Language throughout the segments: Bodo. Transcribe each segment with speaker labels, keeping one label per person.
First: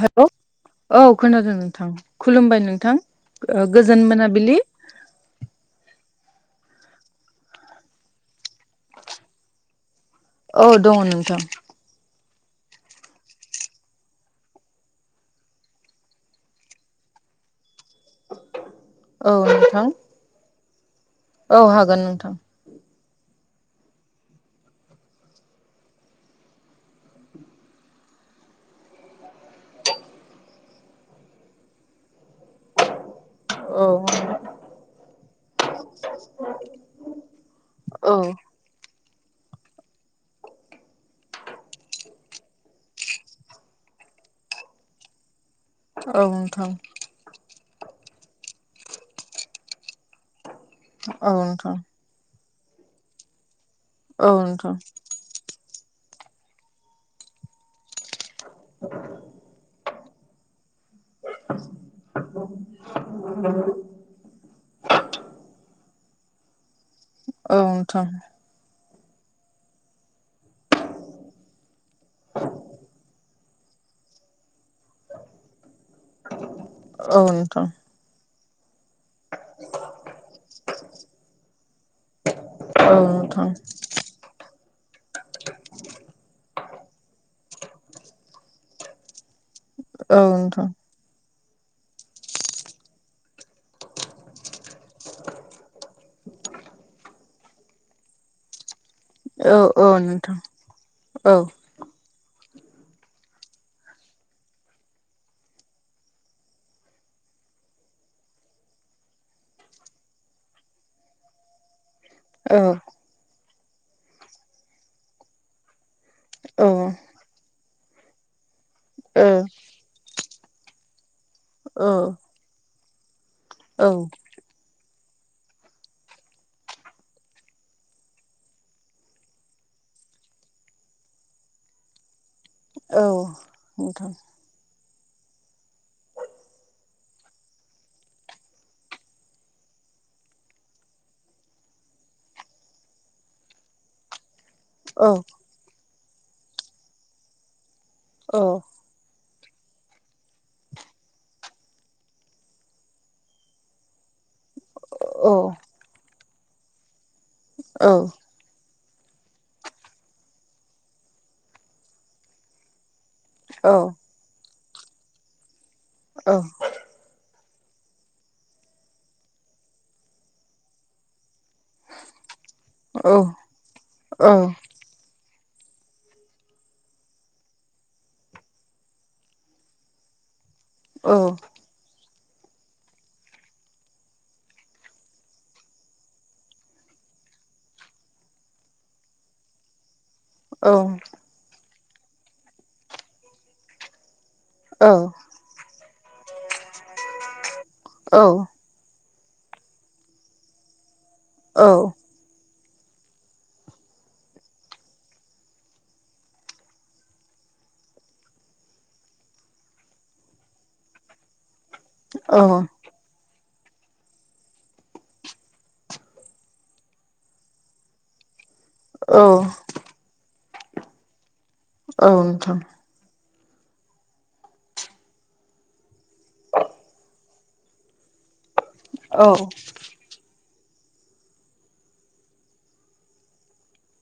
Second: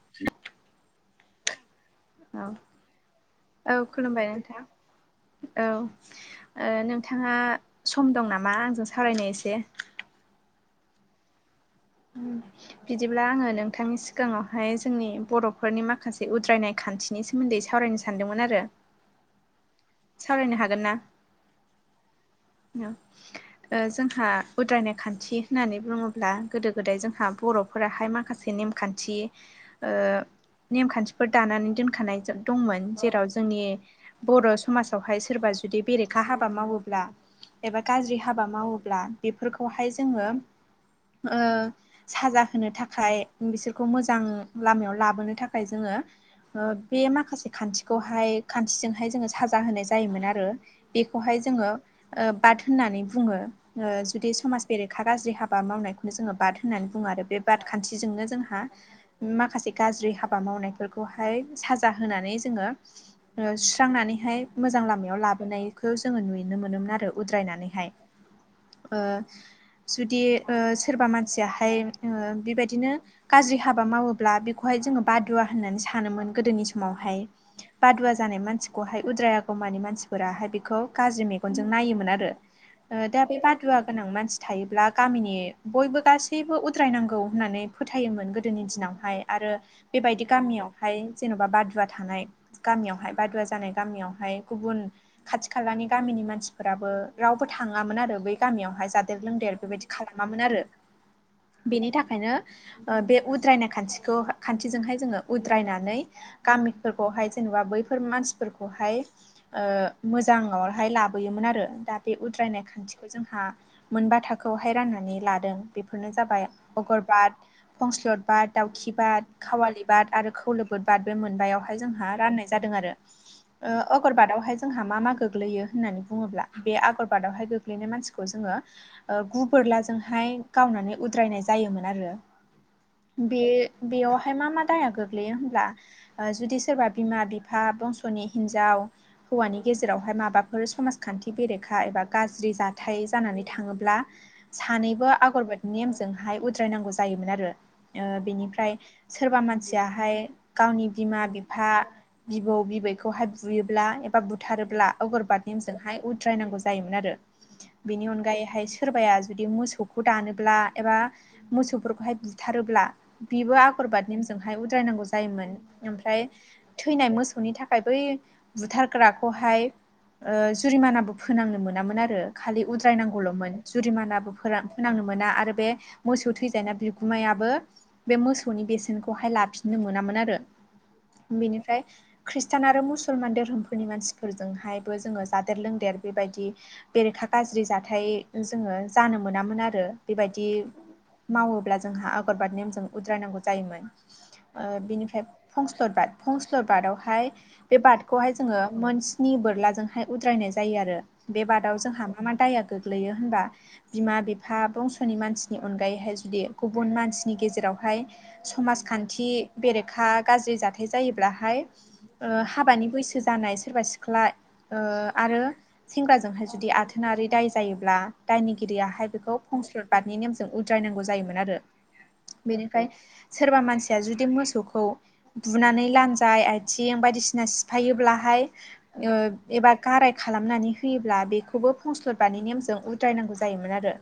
Speaker 1: हेल' औ खोनादों नोंथां
Speaker 2: औ
Speaker 1: खुलुमबाय नोंथां ओ
Speaker 2: औ
Speaker 1: गोजोन
Speaker 2: खुलुमबाय
Speaker 1: मोनाबिलि।
Speaker 2: नोंथां औ। ओ‌ नोंथाङा सम दं नामा आंजों सावरायनो एसे?
Speaker 1: औ दङ नोंथां।
Speaker 2: बिदिब्ला आङो नोंथांनि सिगाङावहाय जोंनि बर'फोरनि माखासे उद्रायनाय खान्थिनि सोमोन्दै सावरायनो सानदोंमोन आरो
Speaker 1: औ नोंथां
Speaker 2: सावरायनो हागोन ना?
Speaker 1: औ हागोन नोंथां।
Speaker 2: नो ओ जोंहा उद्रायनाय खान्थि होननानै बुङोब्ला गोदो गोदाय जोंहा बरफ' फोराहाय माखासे नेमखान्थि ओ नेमखान्थिफोर दानानै दोनखानाय दंमोन जेराव जोंनि
Speaker 1: औ
Speaker 2: बर' स समाजावहाय सोरबा जुदि बेरेखा हाबा मावोब्ला एबा
Speaker 1: औ
Speaker 2: गाज्रि हाबा मावोब्ला बेफोरखौहाय जोङो ओ‌ साजा होनो थाखाय बिसोरखौ मोजां लामायाव लाबोनो थाख खाय जोङो
Speaker 1: औ नोंथां
Speaker 2: बे माखासे खान्थिखौहाय खान्थिजोंहाय जोङो साजा होनाय जायोमोन आरो
Speaker 1: औ
Speaker 2: बेखौहाय जोङो
Speaker 1: नोंथां
Speaker 2: ओ बाद होननानै बुङो। ओ जुदि
Speaker 1: औ
Speaker 2: समाज
Speaker 1: नोंथां
Speaker 2: बेरेखा गाज्रि हाबा मावनायखौनो जोङो बाद होननानै बुङो आरो बे बाद खान्थिजोंनो जोंह हा माखासे गाज्रि हाबा मावनाय ओखौहाय साजा होनानै जोङो ओ सुस्रांनानै थाय मोजां लामायाव लाबोनायखो जोङो नुनो मोनोमोन आरो
Speaker 1: औ
Speaker 2: उद्रायनानैहाय
Speaker 1: नोंथां
Speaker 2: ओ जुदि ओ सोरबा मानसियाहाय ओ बेबायदिनो गाज्रि हाबा मावोब्ला बेखौहाय जोङो बादुवा होननानै सानोमोन गोदोनि समावहाय
Speaker 1: औ नोंथां
Speaker 2: बादुवा जानाय मानसिखौहाय उद्राय आागौमानि मानसिफोराहाय बेखौ गाज्रि मेगनजों नायोमोन आरो
Speaker 1: औ
Speaker 2: ओ दा बे
Speaker 1: नोंथां
Speaker 2: बादुवा गोनां मानसि थायोब्ला गामिनि बयबो गासैबो उद द्रायनांगौ होननानै फोथायोमोन गोदोनि दिनावहाय आरो
Speaker 1: औ
Speaker 2: बेबायदि
Speaker 1: नोंथां
Speaker 2: गामियाव थाय जेन'बा बादुवा थानाय गामियावहाय बादुवा जानाय गामियावहाय गुबुन खाथि खालानि गामिनि मानसिफोराबो रावबो थाङामोन आरो बै गामियावहाय जाद देर लोंदेर
Speaker 1: औ
Speaker 2: बेबायदि
Speaker 1: औ नोंथां
Speaker 2: खालामामोन आरो
Speaker 1: औ
Speaker 2: बेनि थाखायनो ओ बे उद्रायनाय खान्थिखौ खान्थिजोंहाय जोङो उद्रायनानै गामिफोरखौहाय जेनेबा बैफोर मानसि फोरखौहाय ओ मोजांङावहाय लाबोयोमोन आरो दा बे
Speaker 1: औ ओ
Speaker 2: उद्रायनाय खान्थि जोंहा मोनबा थाखोआवहाय राननानै लादों बेफोरनो जाबाय अगरबाद फंस्लद बाद दाउखि
Speaker 1: औ
Speaker 2: बाद खावालि बाद आरो खौलोब बोद बाद बे मोनबायावहाय जोंहा रनाय जादों आरो
Speaker 1: औ
Speaker 2: ओ ओगोरबादावहाय ज जोंहा मा मा गोग्लैयो होननानै बुङोब्ला बे आगरबादावहाय गोग्लैनाय मानसिखौ जोङो ओ गु बोरलाजोंहाय गावनानै उद्रायनाय जायोमोन आरो
Speaker 1: औ
Speaker 2: बे
Speaker 1: नोंथां
Speaker 2: बेयावहाय मा मा दाया गोग्लैयो हब्ला ओ जुदि सोरबा बिमा बिफां बंस स'नि हिन्जाव हौवानि गेजेरावहाय माबाफोर समाजखान्थि बेरेखा एबा गाज्रि जाथाय जानानै थाङोब्ला
Speaker 1: औ
Speaker 2: सानैबो आगरबोद नि नेमजोंहाय उद्रायनांगौ जायोमोन आरो औ ओ
Speaker 1: औ
Speaker 2: बिनिफ्राय सोरबा मानसियाहाय गावनि बिमा बिफा बिबौ बिबै बेखौहाय बुयोब्ला एबा बुथारोब्ला
Speaker 1: औ
Speaker 2: अगरबाद नेमजोंहाय उद्रायनांगौ जायोमोन आरो।
Speaker 1: औ
Speaker 2: बेनि अनगायैहाय सोरबाया जुदि मोसौखौ दानोब्ला एबा मोसौफोरखौहाय बुथारोब्ला बिबो
Speaker 1: औ
Speaker 2: आगरबाद नेमजोंहाय उद्रायनांगौ जायोमोन ओमफ्राय थैनाय मोसौनि था खाय बै बुथारग्राखौहाय ओ जुरिमानाबो फोनांनो मोनामोन आरो खालि उद्रायनांगौल'मोन जुरिमानाबो [unintelligible] फोनांनो मोना आरो बे मोसौ थैजानाय बिगुमायाबो बे मोसौनि बेसेनखौहाय लाफिननो मोनामोन आरो बेनिफ्राय खृष्टान आरो मुसलमान धोरोमफोरनि मानसिफोरजोंहायबो जोङो जादेर लोंदेर बेबायदि बेरेखा गाज्रि जाथाय जोङो जानो मोनामोन आरो बेबायदि मावोब्ला जोंहा अगरबाद नेमजों उद्रायनांगौ जायोमोन। ओ बिनिफ्राय फंस्लद बाद, फंस्लद बादावहाय फाय बे
Speaker 1: औ
Speaker 2: बादखौहाय जोङो मोन स्नि बोरलाजोंहाय उद्रायनाय जायो आरो। बे
Speaker 1: औ
Speaker 2: बादाव जोंहा मा मा दाया गोग्लैयो होनबा बिमा बिफा बंस'नि मानसिनि अनगायैहाय जुदि गुबुन मानसिनि गेजेरावहाय समाजखान्थि बेरेखा गाज्रि जाथाय जायोब्लाहाय
Speaker 1: औ
Speaker 2: ओ हाबानि बैसो जानाय सोरबा सिख्ला ओ आरो सेंग्राजोंहाय जुदि आथोनारि दाय जायोब्ला दायनिगिरियाहाय बेखौ
Speaker 1: औ
Speaker 2: फंस्लद बादनि नेमजों उद्रायनांगौ जायोमोन आरो।
Speaker 1: औ नोंथां।
Speaker 2: ओमफाय सोरबा मानसिया जुदि मोसौखौ बुनानै लानजाय आय थिं बायदिसिना सिफायोब्लाहाय ओ
Speaker 1: औ
Speaker 2: एबार गाराय खालामनानै होयोब्ला बेखौबो फंस्लद बादनि नेमजों उद्रायनांगौ जायोमोन आरो।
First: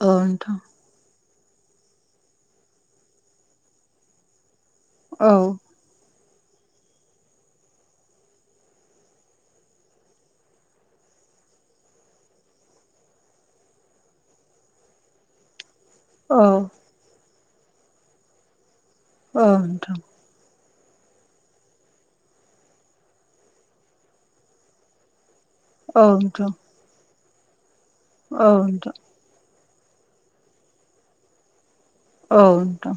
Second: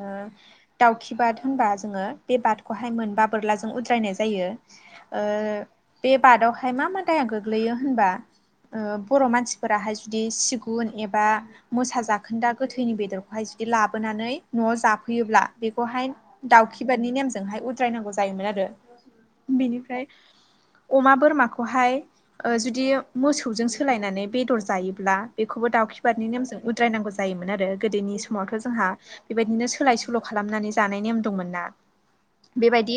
Speaker 2: ओ
Speaker 1: नोंथां
Speaker 2: दाउखिबाद होनबा जोङो बे बादखौहाय मोनबा बोरलाजों उद्रायनाय जायो। ओ
Speaker 1: औ
Speaker 2: बे बादावहाय मा मा दाया गोग्लैयो होनबा ओ बर' मानसिफोराहाय जुदि सिगुन एबा मोसा जाखोन्दा गोथैनि बेदरखौहाय जुदि लाबोनानै न'आव जाफैयोब्ला बेखौहाय
Speaker 1: औ
Speaker 2: दाउखिबादनि नेमजोंहाय उद्रायनांगौ जायोमोन आरो।
Speaker 1: औ नोंथां
Speaker 2: बिनिफ्राय अमा बोरमाखौहाय ओ जुदि मोसौजों सोलायनानै बेदर जायोब्ला बेखौबो
Speaker 1: औ
Speaker 2: दाउखिबादनि
Speaker 1: नोंथां
Speaker 2: नेमजों उद्रायनांगौ जायोमोन आरो गोदोनि
Speaker 1: औ
Speaker 2: समावथ' जोंहा
Speaker 1: नोंथां
Speaker 2: बेबायदिनो सोलाय सोल' खालामनानै जानाय नेम दंमोन ना।
Speaker 1: औ नोंथां
Speaker 2: बेबायदि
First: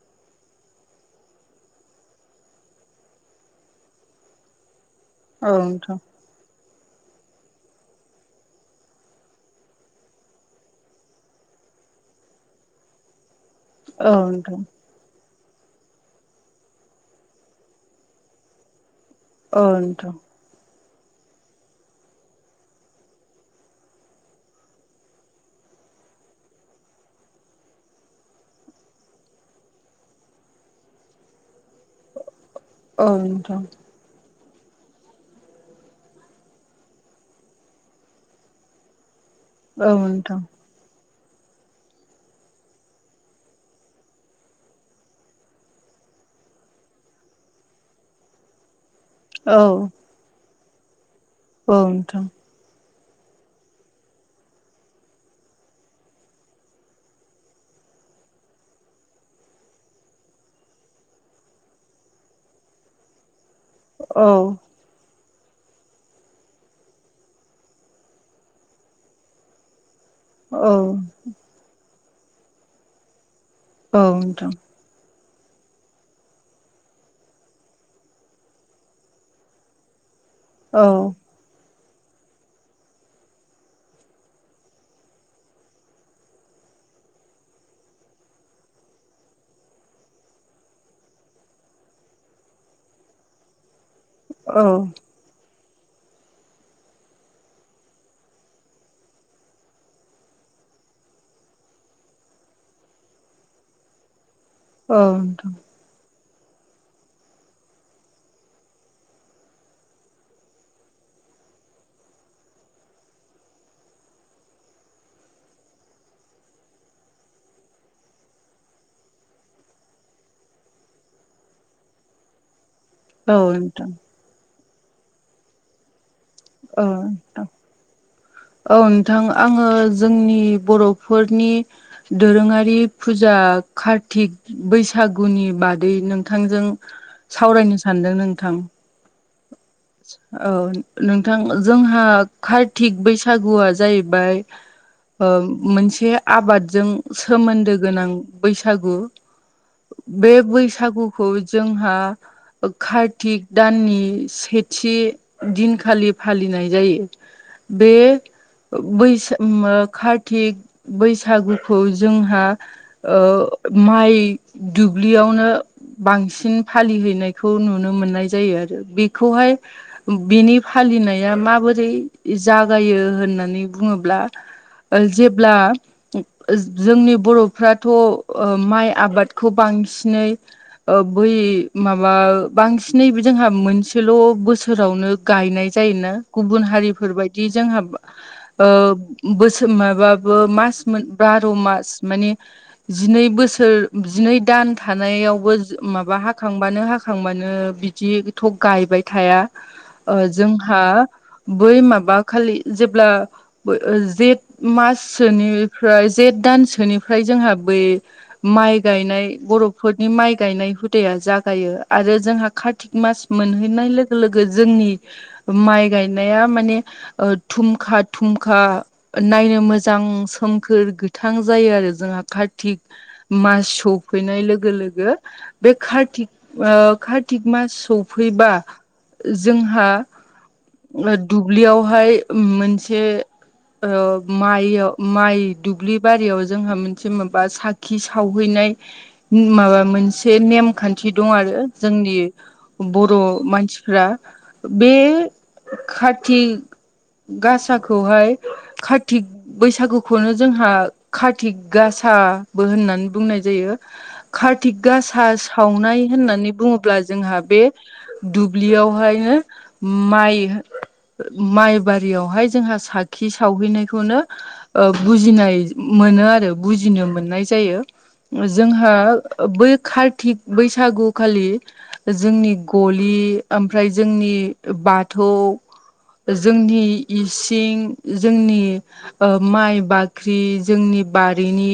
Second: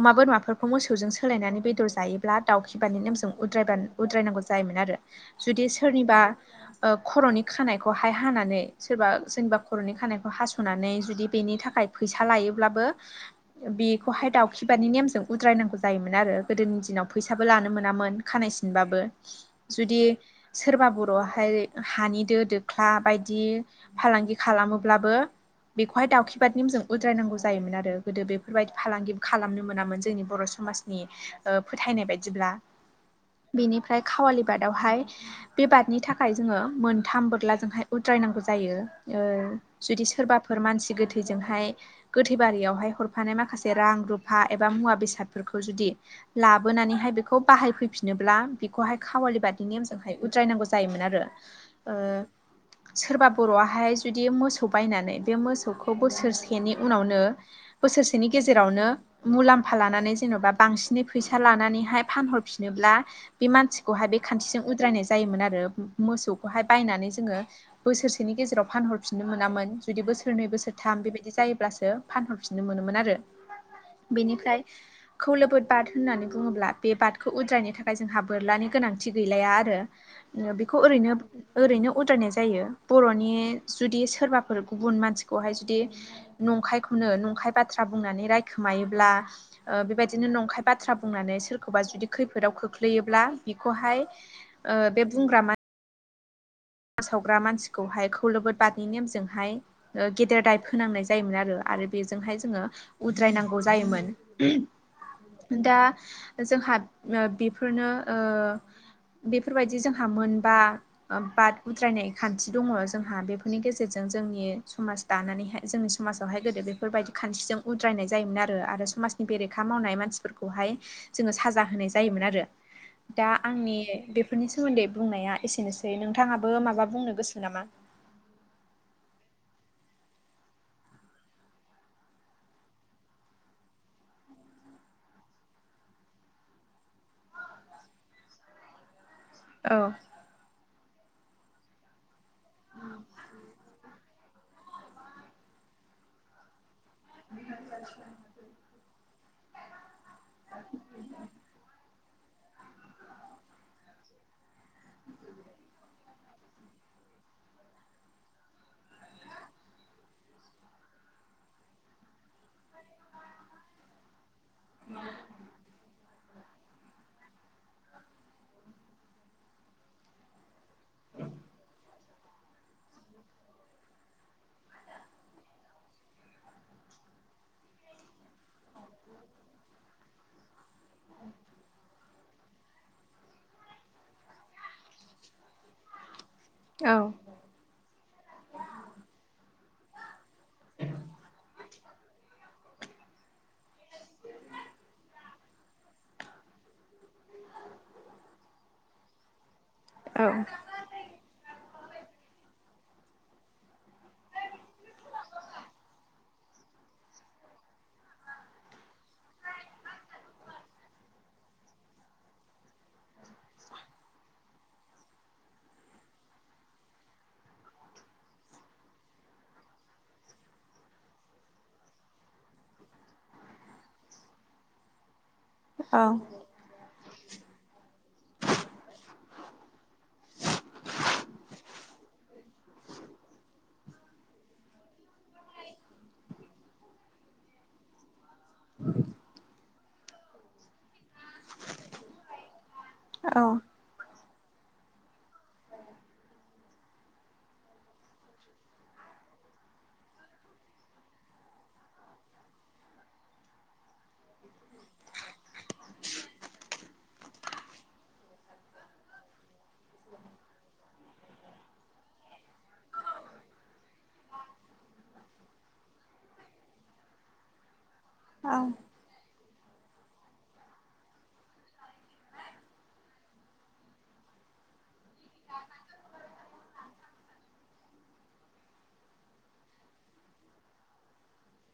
Speaker 2: अमा बोरमाफोरखौ मोसौजों सोलायनानै बेदर जायोब्ला दाउखिबादनि नेमजों उद्रायबानो उद्रायनांगौ जायोमोन आरो
Speaker 1: औ
Speaker 2: जुदि
Speaker 1: नोंथां
Speaker 2: सोरनिबा ओ खर'नि खानायखौहाय हानानै सोरबा सोरनिबा खर'नि खानायखौ हास'नानै जुदि बेनि थाखाय फैसा लायोब्लाबो बेखौहाय दाउखिबादनि नेमजों उद्रायनांगौ जायोमोन आरो गोदोनि दिनाव फैसाबो लानो मोनामोन। खानाय सिनबाबो
Speaker 1: औ
Speaker 2: जुदि
Speaker 1: नोंथां
Speaker 2: सोरबा बर'आहाय हानि दो दोख्ला बायदि फालांगि खालामोब्लाबो बेखौहाय दाउखिबाद नेमजों उद्रायनांगौ जायोमोन आरो गोदो बेफोरबायदि फालांगिबो खालामनो मोनामोन जोंनि बर' सु समाजनि ओ फोथायनाय बायदिब्ला।
Speaker 1: ओं
Speaker 2: बिनिफ्राय खावालि बादआवहाय बे बादनि थाखाय जोङो मोनथाम बोलारजोंहाय उद्रायनांगौ जायो ओ
Speaker 1: औ
Speaker 2: जुदि
Speaker 1: नोंथां
Speaker 2: सोरबाफोर मानसि गोथै गोथैजोंहाय गोथैबारियावहाय हरफानाय माखासे रां रुफा एबा मुवा बेसादफोरखौ जुदि लाबोनानैहाय बेखौ बाहायफैफिन नोब्ला बेखौहाय खावालि
Speaker 1: औ नोंथां औ
Speaker 2: बादनि नेमजोंहाय उद्रायनांगौ जायोमोन आरो
Speaker 1: औ
Speaker 2: ओ
Speaker 1: नोंथां
Speaker 2: सोरबा बर'आहाय जुदि मोसौ बायनानै बे मोसौखौ बोसोरसेनि उनावनो बोसोरसेनि गेजेरावनो मुलाम्फा लानानै जेन'बा बांसिनै फैसा लानानैहाय फानहरफिन नोब्ला मानसिखौहाय बे
Speaker 1: औ नोंथां औ नोंथां औ नोंथां
Speaker 2: खान्थिजों उद्रायनाय जायोमोन आरो मोसौखौहाय बायनानै जोङो बोसोरसेनि गेजेराव फानहरफिननो मोनामोन जुदि बो‌ सोरनै बोसोरथाम बेबायदि जायोब्लासो फानहरफिननो मोनोमोन आरो बेनिफ्राय खौलोबोद बाद होननानै बुङोब्ला बे बाद खौ उद्रायनो थाखाय जोंहा बोरलानि गोनांथि गैलाया आरो बेखौ ओरैनो ओरैनो उद्रायनाय जायो बर'नि जुदि सोरबाफोर गुबुन मानसिखौहाय जुदि नंखायखौनो नंखाय बाथ्रा बुंनानै रायखोमायोब्ला बेबायदिनो नंखाय बाथ्रा बुंनानै सोरखौबा जुदि खैफोदाव खोख्लैयोब्ला बिखौहाय बे बुंग्रा मा फोसावग्रा मानसिखौहाय खौलबोद बादनि नेमजोंहाय गेदेर दाय फोनांनाय जायोमोन आरो आरो बेजोंहाय जोङो उद्रायनांगौ जायोमोन दा जोंहा बेफोरनो बेफोरबायदि जोंहा मोनबा बाद उद्रायनाय खान्थि दङ जोंहा बेफोरनि गेजेरजों जोंनि समाज दानानैहाय जोंनि समाजावहाय गोदो बे फोरबायदि खान्थिजों उद्रायनाय जायोमोन आरो आरो समाजनि बेरेखा मावनाय मानसिफोरखौहाय जोङो साजा होनाय जायोमोन आरो दा आंनि बेफोरनि सोमोन्दै बुंनाया एसेनोसै नोंथाङा
Speaker 1: अ औ औ नोंथां आङो जोंनि बर'फोरनि दोरोङारि फुजा कार्तिक बैसागुनि बादै नोंथांजों सावरायनो सानदों नोंथां
Speaker 2: औ
Speaker 1: औ नोंथां जोंहा कार्तिक बैसागुआ जाहैबाय मोनसे आबादजों सोमोन्दो गोनां बैसागु बे बैसागुखौ जोंहा कार्तिक दाननि से थि दिनखालि फालिनाय जायो बैस कार्तिक बैसागुखौ जोंहा माइ दुब्लियावनो बांसिन फालिहैनायखौ नुनो मोननाय जायो आरो बेखौहाय बिनि फालिनाया माबोरै जागायो होननानै बुङोब्ला जेब्ला जोंनि बर'फ्राथ' माइ आबादखौ बांसिनै बै माबा माबा बांसिनै जोंहा मोनसेल' बोसोरावनो गायनाय जायोना गुबुन
Speaker 2: औ
Speaker 1: हारिफोरबायदि जोंहा बोसोर माबाबो मास मोन बार' मास मानि जिनै बोसोर जिनै दान थानायावबो माबा हाखांबानो हाखांबानो जिथ' गायबाय थाया
Speaker 2: औ
Speaker 1: जोंहा बै माबा खालि जेब्ला जेठ माससोनिफ्राय जेठ दानसोनिफ्राय जोंहा बै माइ गायनाय बर'फोरनि माइ गायनाय हुदाया जागायो आरो जोंहा कार्तिक मास मोनहैनाय लोगो लोगो जोंनि माइ गायनाया माने थुमखा थुमखा नायनो मोजां सोमखोर गोथां जायो आरो जोंहा कार्तिक मास सफैनाय लोगो लोगो बे
Speaker 2: औ
Speaker 1: कारतिक ओ कार्तिक मास सफैबा जोंहा ओ दुब्लियावहाय मोनसे ओ माइ माइ दुब्लि बारियाव जोंहा मोनसे माबा साखि सावहैनाय। माबा मोनसे नेमखान्थि दं आरो जोंनि। बर'
Speaker 2: औ
Speaker 1: मानसिफ्रा। बे कति गासाखौहाय कत बैसागुखौनो जोंहा कार्तिक गाासाबो होननानै बुंनाय जायो। कार्तिक गासा सावनाय होननानै बुङोब्ला जोंहा बे दुब्लियावहायनो माइ माइबारियावहाय जोंहा साखि सावहैनायखौनो ओ बुजिनाय मोनो आरो बुजिनो मोननाय जायो
Speaker 2: औ
Speaker 1: जोंहा बै कार्तिक बैसागु खालि जोंनि गलि ओमफ्राय जोंनि बाथौ जोंनि इसिं जोंनि ओ माइ बाख्रि जोंनि बारिनि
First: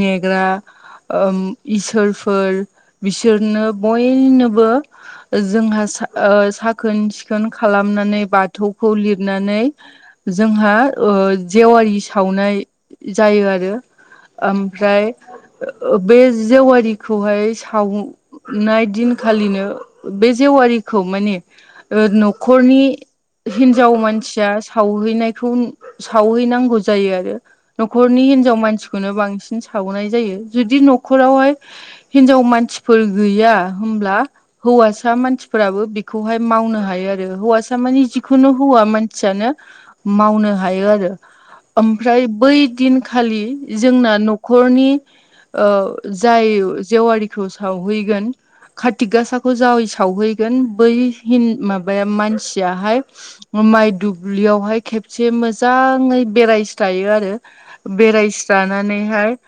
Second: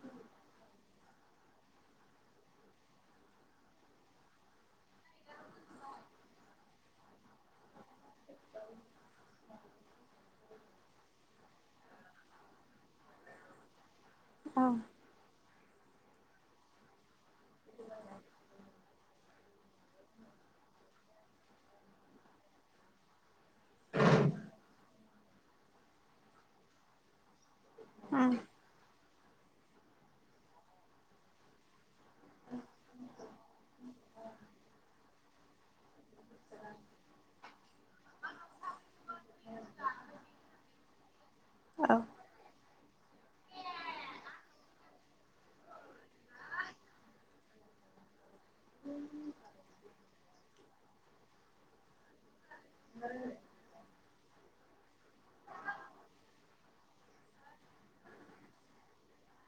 Speaker 1: नेग्रा ओम इसोरफोर बिसोरनो बयनोबो जोंहा सा ओ साखोन सिख खोन खालामनानै बाथौखौ लिरनानै जोंहा ओ जेवारि सावनाय जायो आरो
Speaker 2: औ
Speaker 1: ओमफ्राय ओ बे जेवारिखौहाय सावनाय दिन खालिनो बे जेवारिखौ माने ओ न'खरनि हिन्जाव मानसिया सावहैनायखौ सावहैनांगौ जायो आरो न'खरनि हिनजाव मानसि खौनो बांसिन सावनाय जायो जुदि न'खरावहाय हिनजाव मानसिफोर गैया होमब्ला हौवासा मानसिफोराबो बे बेखौहाय मावनो हायो आरो हौवासा मानि जिखुनु हौवा मानसियानो। मावनो हायो आरो
Speaker 2: औ
Speaker 1: ओमफ्राय बै दिन खालि जोंना न'खरनि ओ जाय जेवारिखौ सावहैगोन कार्तिक गासाखौ जाय सावहैगोन बै हिन‌ माबाया मानसियाहाय माइ दुब्लियावहाय खेबसे मोजाङै बेरायस्रायो आरो बेरायस्रानानैहाय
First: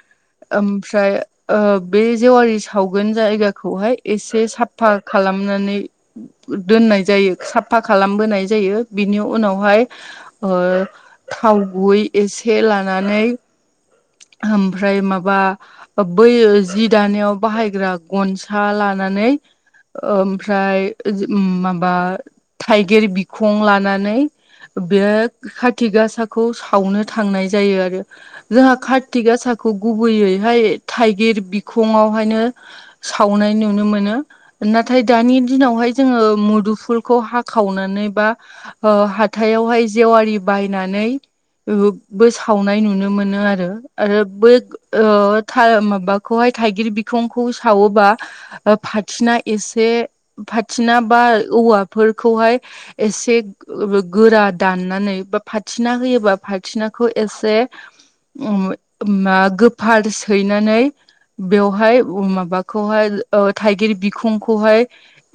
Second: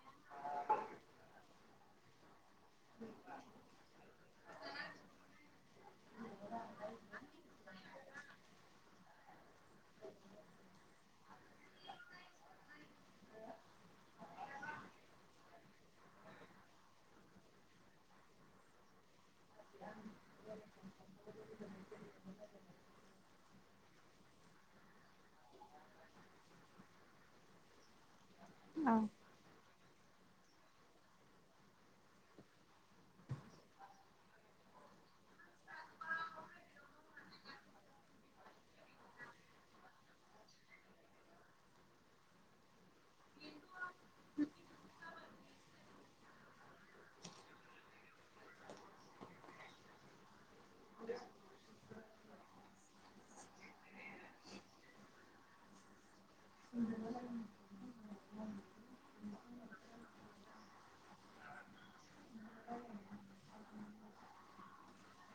Speaker 1: ओमफ्राय ओ बे जेवारि सावगोन जायगाखौहाय एसे साब फाल खालामनानै दोननाय जायो साफा खालामबोनाय जायो बिनि उनावहाय ओ थाव गुबै एसे लानानै ओमफ्राय माबा बै जि दानायाव बाहायग्रा गनसा लानानै ओमफ्राय माबा थाइगिर बि खं लानानै बे खाति गासाखौ सावनो थांनाय जायो आरो जोंहा खाति गासाखौ गुबैयैहाय थाइगिर बिखङावहायनो सावनाय नुनो मोनो। नाथाय दानि दिनावहाय जोङो मुदुफुलखौ हाखावनानै बा ओ हाथायावहाय जेवारि बायनानै बो सावनाय नुनो मोनो। आरो आरो बै ओ थाय माबाखौहाय थाइगिर बिखंखौ सावोबा ओ फाथिना एसे फाथिना बा औवा फोरखौहाय एसे गोरा दाननानै बा फथिना होयोबा फाथिनाखौ एसे उम मा गोफार सैनानै बेवहाय उ माबाखौहाय ओ थाइगिर बिखुंखौहाय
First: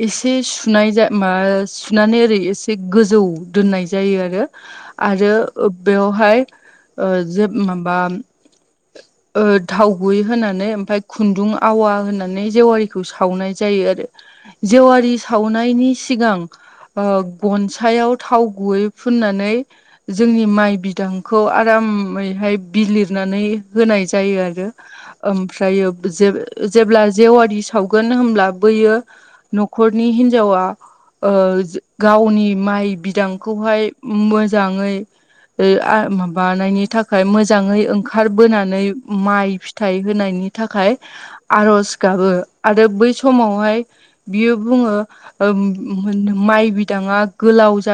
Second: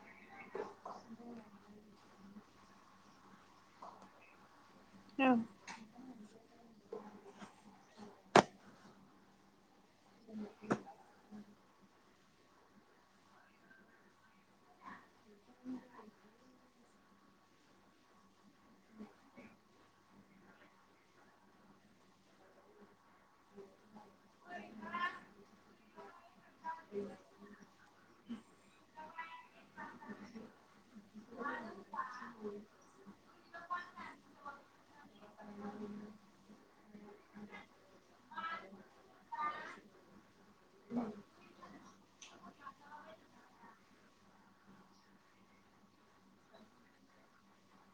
Speaker 1: एसे सुनाय जा मा सुनानै ओरै एसे गोजौ दोननाय जायो आरो
Speaker 2: औ
Speaker 1: आरो बेयावहाय ओ जे माबा
Speaker 2: [inaudible]
Speaker 1: ओ थाव गुबै होनानै ओमफ्राय खुन्दुं आवा होनानै जेवारिखौ सावनाय जायो आरो। जेवारि सावनायनि सिगां ओ गनसायाव थाव गुबै फुननानै जोंनि माइ बिदांखौ आरामै ओमफ्राय बिलिरनानै होनाय जायो आरो ओमफ्रायो जे जेब्ला जेवारि सावगोन होनब्ला बैयो न'खरनि हिनजावा ओ गावनि माइ बिदां खौहाय मोजाङै यै आ बानायनि थाख खाय मोजाङै ओंखारबोनानै माइ फिथाइ होनायनि थाखाय आर'ज गाबो आरो बै समावहाय बियो बुङो ओम माइ बिदाङा गोलाव जाथों